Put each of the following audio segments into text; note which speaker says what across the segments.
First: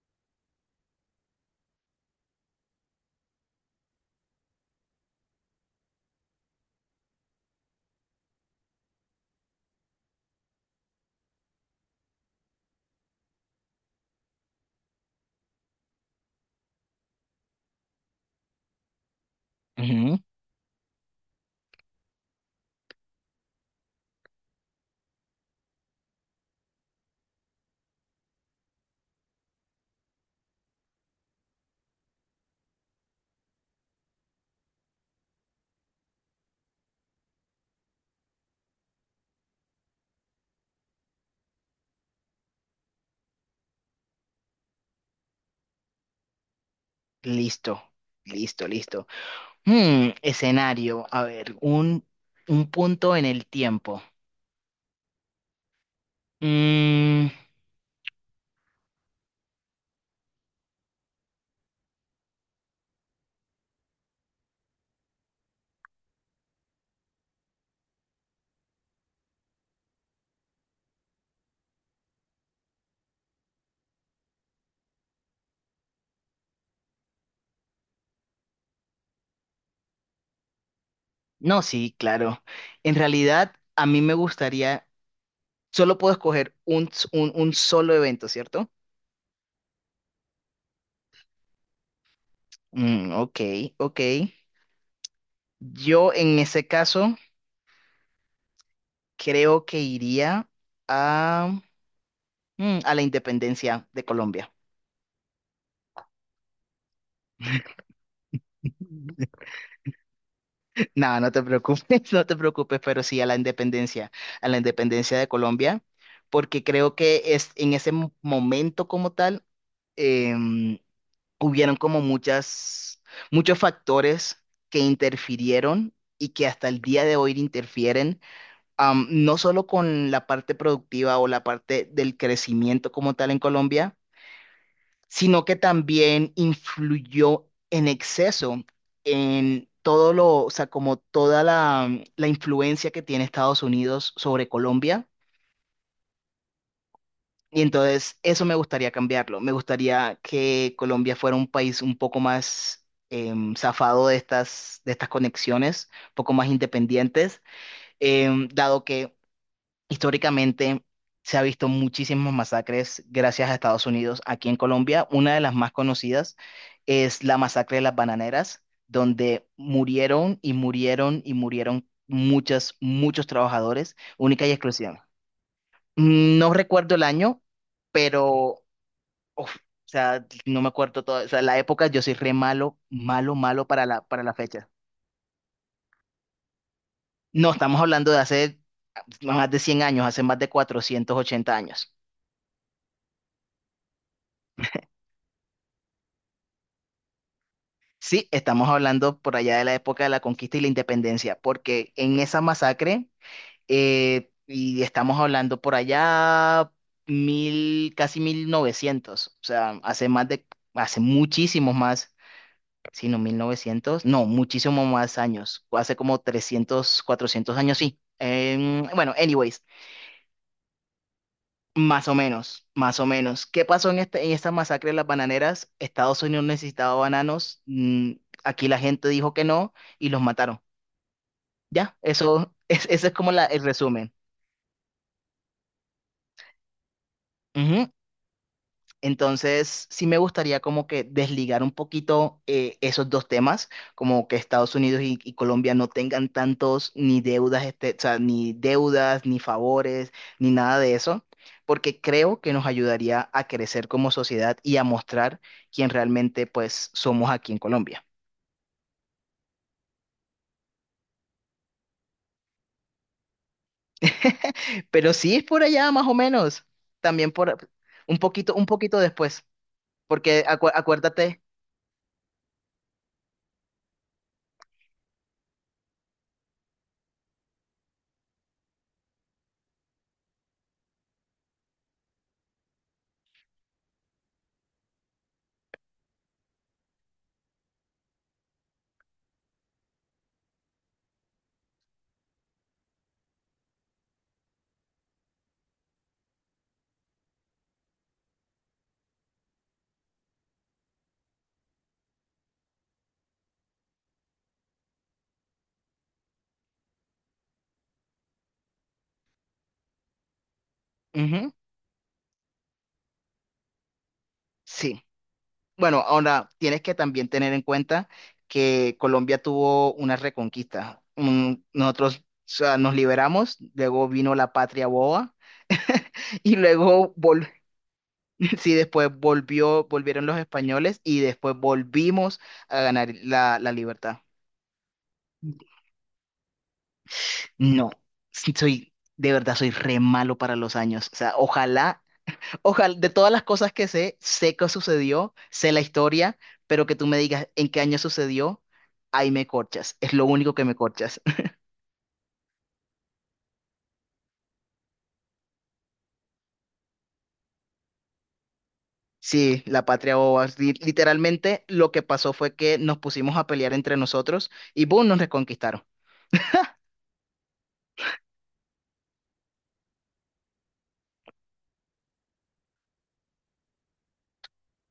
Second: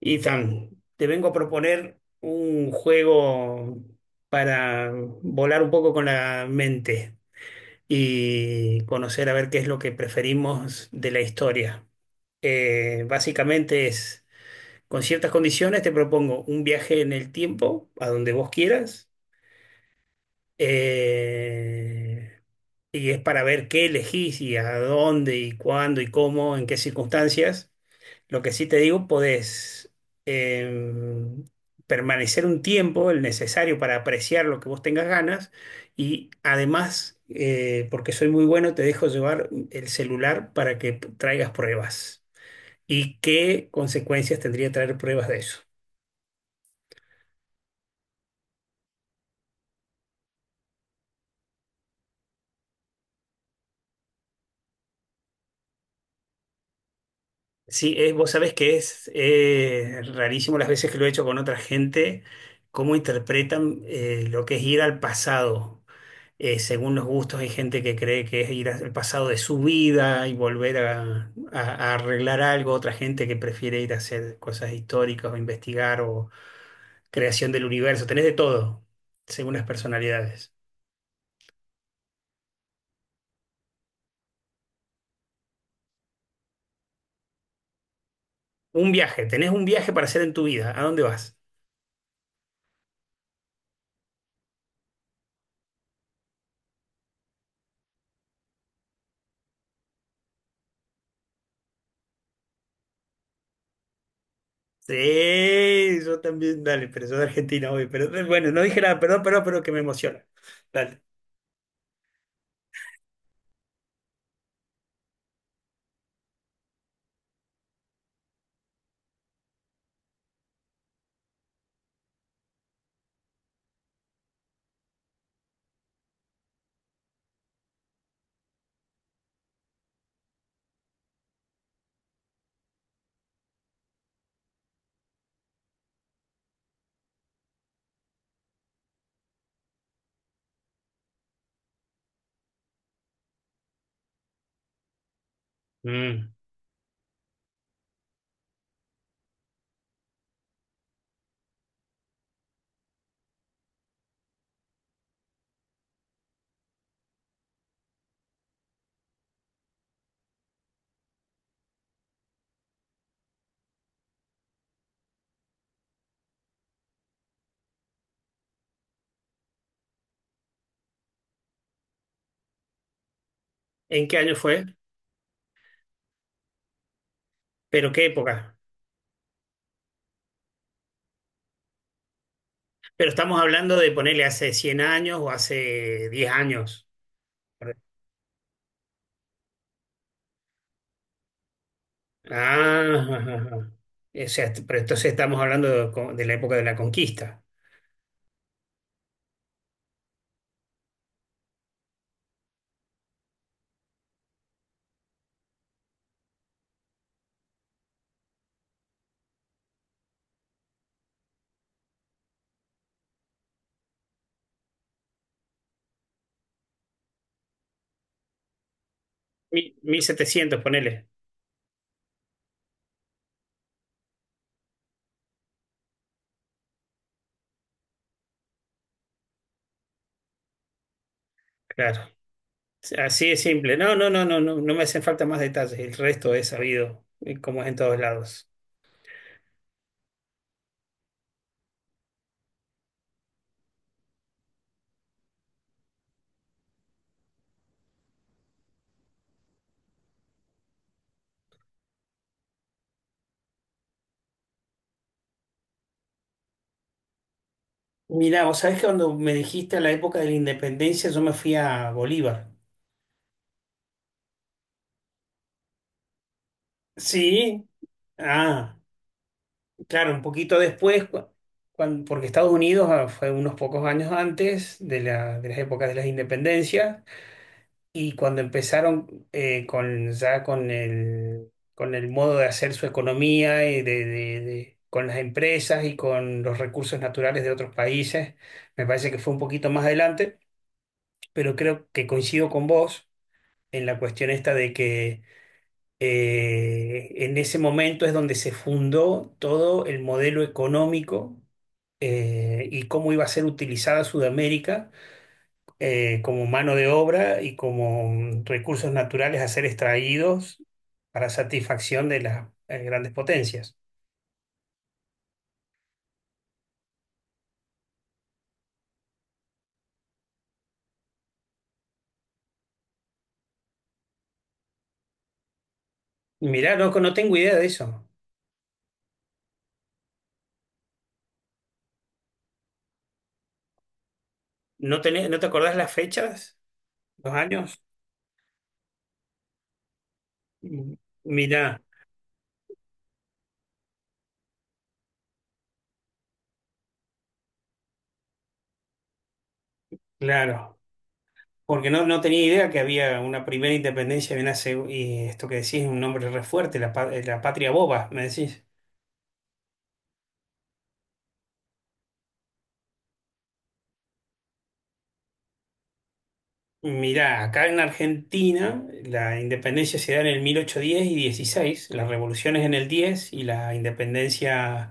Speaker 1: Ethan, te vengo a proponer un juego para volar un poco con la mente y conocer a ver qué es lo que preferimos de la historia. Básicamente es, con ciertas condiciones, te propongo un viaje en el tiempo, a donde vos quieras,
Speaker 2: Ujú.
Speaker 1: eh, y es para ver qué elegís y a dónde y cuándo y cómo, en qué circunstancias. Lo que sí te digo, podés em, permanecer un tiempo, el necesario para apreciar lo que vos tengas ganas y además, porque soy muy bueno, te dejo llevar el celular para que traigas pruebas. ¿Y qué consecuencias tendría traer pruebas de eso?
Speaker 2: Listo, listo. Hmm, escenario, a ver, un punto en el tiempo. Mm,
Speaker 1: Sí, vos sabés que es rarísimo las veces que lo he hecho con otra gente, cómo interpretan lo que es ir al pasado. Según los gustos, hay gente que cree que es ir al pasado de su vida y volver a arreglar algo, otra gente que prefiere ir a hacer cosas históricas o investigar o creación del universo. Tenés de todo, según las personalidades.
Speaker 2: no, sí, claro. En realidad, a mí me gustaría, solo puedo escoger un solo evento, ¿cierto?
Speaker 1: Un viaje, tenés un viaje para hacer en tu vida. ¿A dónde vas?
Speaker 2: Mm, ok, ok. Yo en ese caso creo que iría a, a la independencia de Colombia.
Speaker 1: Sí, yo también, dale, pero soy de Argentina hoy. Pero bueno, no dije nada, perdón, perdón, pero que me emociona. Dale.
Speaker 2: No, no te preocupes, no te preocupes, pero sí a la independencia de Colombia, porque creo que es en ese momento como tal, em, hubieron como muchos factores que interfirieron y que hasta el día de hoy interfieren, no solo con la parte productiva o la parte del crecimiento como tal en Colombia, sino que también influyó en exceso en todo o sea, como toda la influencia que tiene Estados Unidos sobre Colombia.
Speaker 1: Mm.
Speaker 2: Y entonces eso me gustaría cambiarlo. Me gustaría que Colombia fuera un país un poco más zafado de de estas conexiones, un poco más independientes, dado que históricamente se ha visto muchísimas masacres gracias a Estados Unidos aquí en Colombia. Una de las más conocidas es la masacre de las bananeras, donde murieron y murieron y murieron muchas, muchos trabajadores,
Speaker 1: ¿En qué año
Speaker 2: única y
Speaker 1: fue?
Speaker 2: exclusiva. No recuerdo el año,
Speaker 1: ¿Pero qué época?
Speaker 2: pero uf, o sea, no me acuerdo todo, o sea, la época yo soy re malo,
Speaker 1: Pero
Speaker 2: malo,
Speaker 1: estamos
Speaker 2: malo
Speaker 1: hablando
Speaker 2: para
Speaker 1: de
Speaker 2: para
Speaker 1: ponerle
Speaker 2: la
Speaker 1: hace
Speaker 2: fecha.
Speaker 1: 100 años o hace 10 años.
Speaker 2: No,
Speaker 1: Ah,
Speaker 2: estamos hablando de hace más de 100 años, hace más de 480 años.
Speaker 1: ajá, ajá. O sea, pero entonces estamos hablando de, de la época de la conquista.
Speaker 2: Sí, estamos hablando por allá de la época de la conquista y la independencia, porque en esa masacre, y estamos hablando por allá casi 1900, o sea, hace más de, hace muchísimos más, si no 1900, no, muchísimos más años, hace como 300 400 años, sí. Em, bueno, anyways,
Speaker 1: Mil setecientos, ponele.
Speaker 2: más o menos, más o menos. ¿Qué pasó en esta masacre de las bananeras? Estados Unidos necesitaba bananos, mm, aquí la gente dijo que no y los mataron. Ya,
Speaker 1: Claro.
Speaker 2: eso es, ese es
Speaker 1: Así
Speaker 2: como
Speaker 1: es
Speaker 2: el
Speaker 1: simple. No, no,
Speaker 2: resumen.
Speaker 1: no, no, no, no me hacen falta más detalles. El resto es sabido, como es en
Speaker 2: Ujú.
Speaker 1: todos lados.
Speaker 2: Entonces, sí me gustaría como que desligar un poquito, esos dos temas, como que Estados Unidos y Colombia no tengan tantos ni deudas, este, o sea, ni deudas, ni favores, ni nada de eso, porque creo que nos ayudaría a crecer como sociedad y a mostrar quién realmente pues somos aquí en Colombia.
Speaker 1: Mirá, vos sabés que cuando me dijiste la época de la independencia, yo me fui a Bolívar.
Speaker 2: Pero sí es por allá más o menos, también por
Speaker 1: Sí.
Speaker 2: un
Speaker 1: Ah,
Speaker 2: poquito después,
Speaker 1: claro, un
Speaker 2: porque
Speaker 1: poquito después,
Speaker 2: acuérdate.
Speaker 1: porque Estados Unidos ah, fue unos pocos años antes de la, de las épocas de las independencias. Y cuando empezaron con, ya con el modo de hacer su economía y de, con las empresas y con los recursos naturales de otros países, me parece que fue un poquito más adelante, pero creo que coincido con vos en la cuestión esta de que en ese momento es donde se fundó todo el modelo económico y cómo iba a ser utilizada Sudamérica como mano de obra y como recursos naturales a ser extraídos para
Speaker 2: Ujú.
Speaker 1: satisfacción de las grandes potencias.
Speaker 2: Sí. Bueno, ahora tienes que también tener en cuenta que Colombia tuvo una reconquista. Mm. Nosotros, o sea, nos liberamos, luego vino la patria boba. Y
Speaker 1: Mirá, loco,
Speaker 2: luego
Speaker 1: no tengo idea de eso.
Speaker 2: sí, después volvió, volvieron los españoles y después volvimos a ganar la libertad.
Speaker 1: No te acordás las fechas? ¿Los años?
Speaker 2: No, soy, de verdad soy re malo para los
Speaker 1: Mm,
Speaker 2: años. O sea,
Speaker 1: mirá,
Speaker 2: ojalá. Ojalá, de todas las cosas que sé, sé qué sucedió, sé la historia, pero que tú me digas en qué año sucedió, ahí me corchas. Es lo único que me
Speaker 1: claro.
Speaker 2: corchas.
Speaker 1: Porque no, no tenía idea que había una primera independencia y, y esto que decís, un nombre re fuerte, la patria boba, me decís.
Speaker 2: Sí, la patria boba. Literalmente lo que pasó fue que nos pusimos a pelear entre nosotros y boom, nos reconquistaron.
Speaker 1: Mirá, acá en Argentina la independencia se da en el 1810 y 16, las revoluciones en el 10 y la independencia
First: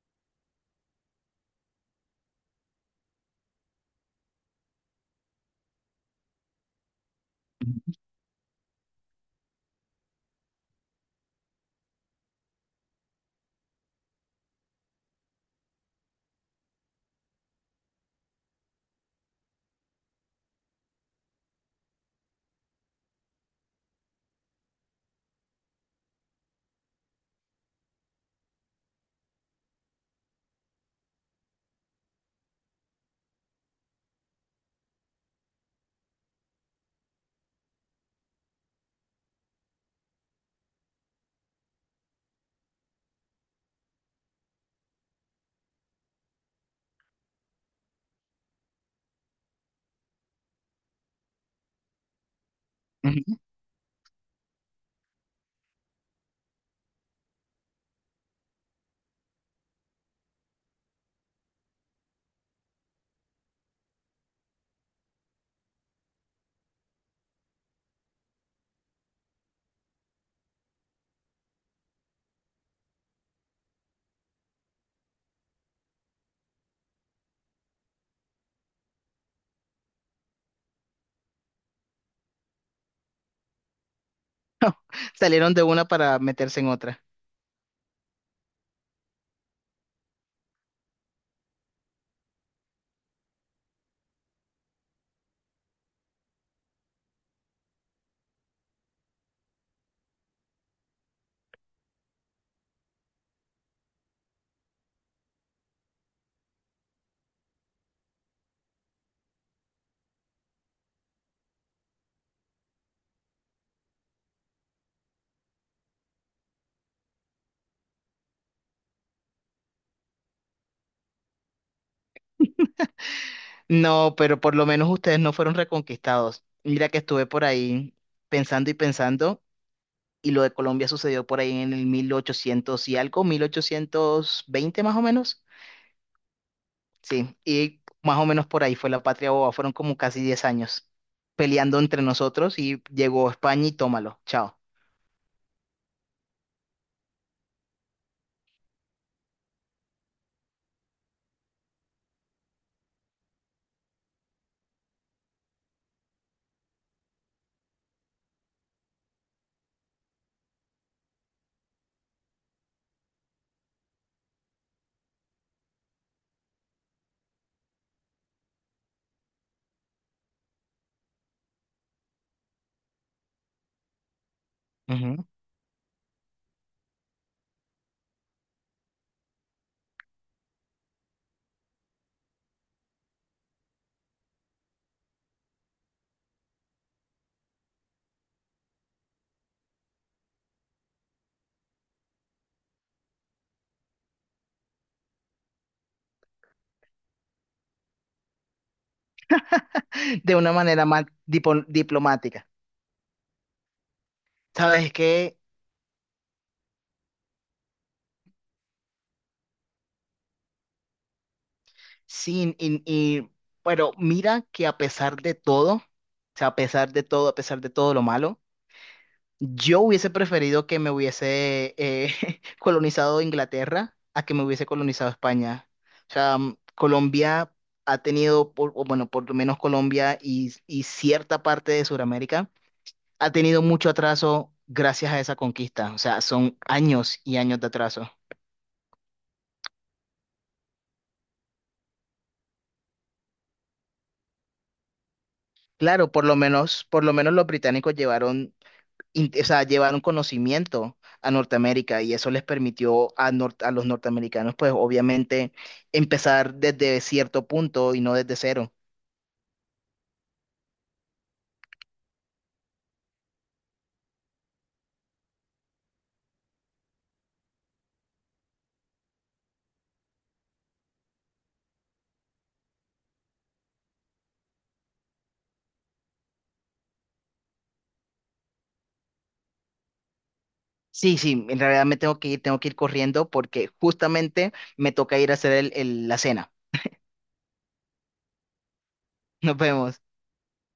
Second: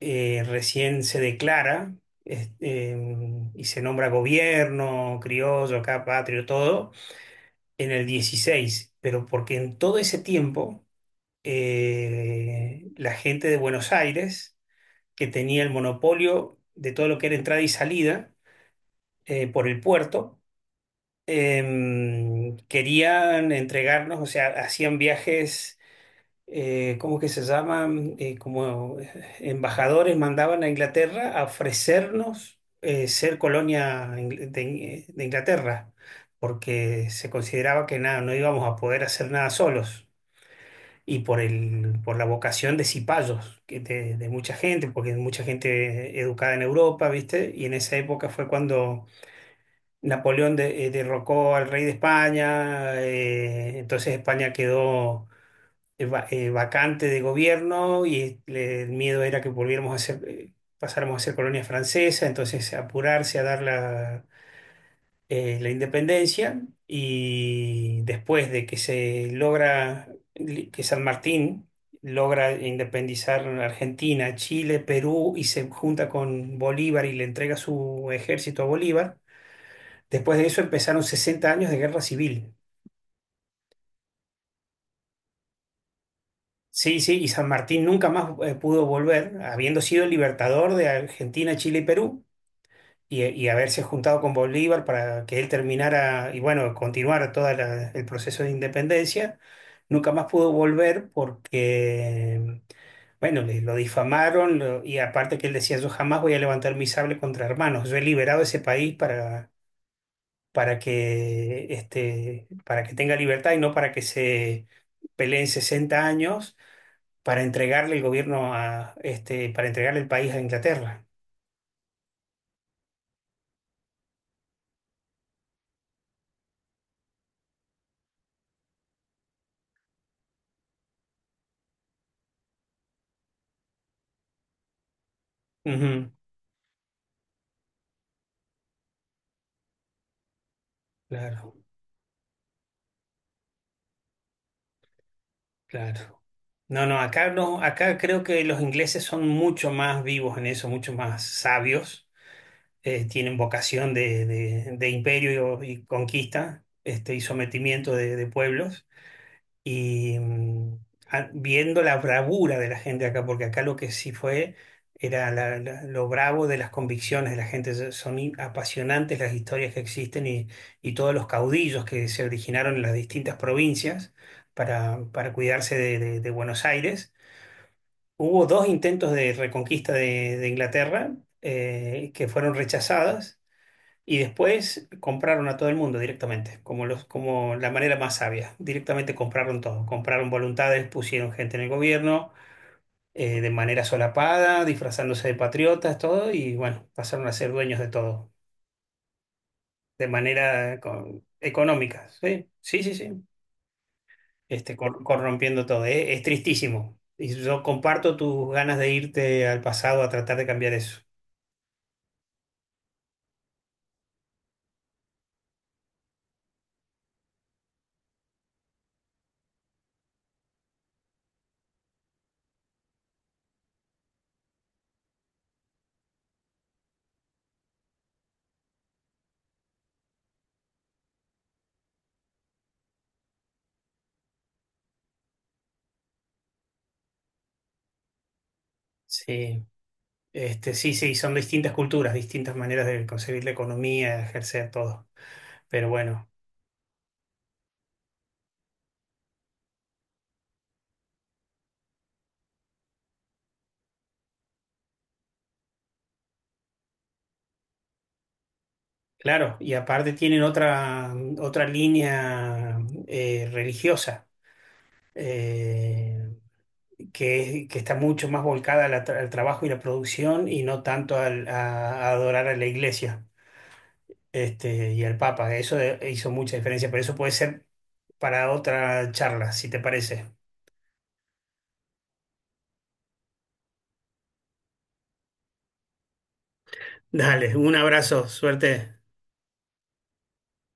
Speaker 1: recién se declara y se nombra gobierno, criollo, acá patrio, todo, en el 16, pero porque en todo ese tiempo la gente de Buenos Aires, que tenía el monopolio de todo lo que era entrada y salida por el puerto, querían entregarnos, o sea, hacían viajes, ¿cómo que se llaman? Como embajadores mandaban a Inglaterra a ofrecernos ser colonia de Inglaterra, porque se consideraba que nada, no íbamos a poder hacer nada solos. Y por el, por la vocación de cipayos, de mucha gente, porque mucha gente educada en Europa, ¿viste? Y en esa época fue cuando Napoleón derrocó al rey de España,
Speaker 2: Ujú.
Speaker 1: entonces España quedó vacante de gobierno y el miedo era que volviéramos a ser, pasáramos a ser colonia francesa, entonces apurarse a dar la, la independencia y después de que se logra, que San Martín logra independizar Argentina, Chile, Perú y se junta con Bolívar y le entrega su ejército a Bolívar. Después de eso empezaron 60 años de guerra civil.
Speaker 2: Salieron de una para meterse en
Speaker 1: Sí,
Speaker 2: otra.
Speaker 1: sí, y San Martín nunca más pudo volver, habiendo sido el libertador de Argentina, Chile y Perú, y haberse juntado con Bolívar para que él terminara y bueno, continuara todo el proceso de independencia. Nunca más pudo volver porque, bueno, lo difamaron y aparte que él decía, yo jamás voy a levantar mi sable contra hermanos, yo he liberado ese país para que, este, para que tenga libertad y no para que se peleen sesenta años para entregarle el gobierno a, este, para entregarle el país a Inglaterra.
Speaker 2: No, pero por lo menos ustedes no fueron reconquistados. Mira que estuve por ahí pensando y pensando. Y lo de Colombia sucedió por ahí en el 1800 y algo, 1820 más o menos.
Speaker 1: Ujú,
Speaker 2: Sí, y más o menos por ahí fue la patria boba. Fueron como casi 10 años
Speaker 1: claro,
Speaker 2: peleando entre nosotros y llegó España y tómalo, chao.
Speaker 1: claro. No, no, acá no, acá creo que los ingleses son mucho más vivos en eso, mucho más sabios, tienen vocación de, de imperio y conquista, este, y sometimiento de pueblos. Y viendo la bravura de la gente acá, porque acá lo que sí fue era lo bravo de las convicciones de la gente. Son apasionantes las historias que existen y todos los caudillos que se originaron en las distintas provincias
Speaker 2: Ujú.
Speaker 1: para cuidarse de, de Buenos Aires. Hubo dos intentos de reconquista de Inglaterra que fueron rechazadas y después compraron a todo el mundo directamente, como, los, como la manera más sabia. Directamente compraron todo. Compraron voluntades, pusieron gente en el gobierno, de manera solapada, disfrazándose de patriotas, todo, y bueno, pasaron a ser dueños de todo, de
Speaker 2: De una
Speaker 1: manera
Speaker 2: manera más
Speaker 1: económica.
Speaker 2: diplomática.
Speaker 1: Sí, sí, sí, sí. Este,
Speaker 2: ¿Sabes qué?
Speaker 1: corrompiendo todo. Es tristísimo. Y yo comparto tus ganas de irte al pasado a tratar de cambiar eso.
Speaker 2: Sí, pero mira que a pesar de todo, o sea, a pesar de todo, a pesar de todo lo malo, yo hubiese preferido que me hubiese colonizado Inglaterra a que me hubiese colonizado España. O sea, mm, Colombia ha tenido, o bueno, por lo menos Colombia y cierta parte de Sudamérica, ha tenido mucho atraso gracias a esa conquista. O sea, son años y años de atraso.
Speaker 1: Sí, este, sí, sí, son distintas culturas, distintas maneras de concebir la economía, ejercer todo. Pero
Speaker 2: Claro,
Speaker 1: bueno,
Speaker 2: por lo menos los británicos llevaron o sea, llevaron conocimiento a Norteamérica y eso les permitió a, a los norteamericanos, pues obviamente, empezar desde cierto punto y no desde cero.
Speaker 1: claro, y aparte tienen otra, otra línea religiosa eh, que está mucho más volcada a trabajo y la producción y no tanto a adorar a la iglesia este, y al Papa. Eso hizo mucha diferencia, pero eso puede ser para otra charla, si te parece.
Speaker 2: Sí, sí, en realidad me tengo que ir corriendo porque justamente me toca ir a hacer la cena.
Speaker 1: Dale, un abrazo, suerte.
Speaker 2: Nos vemos.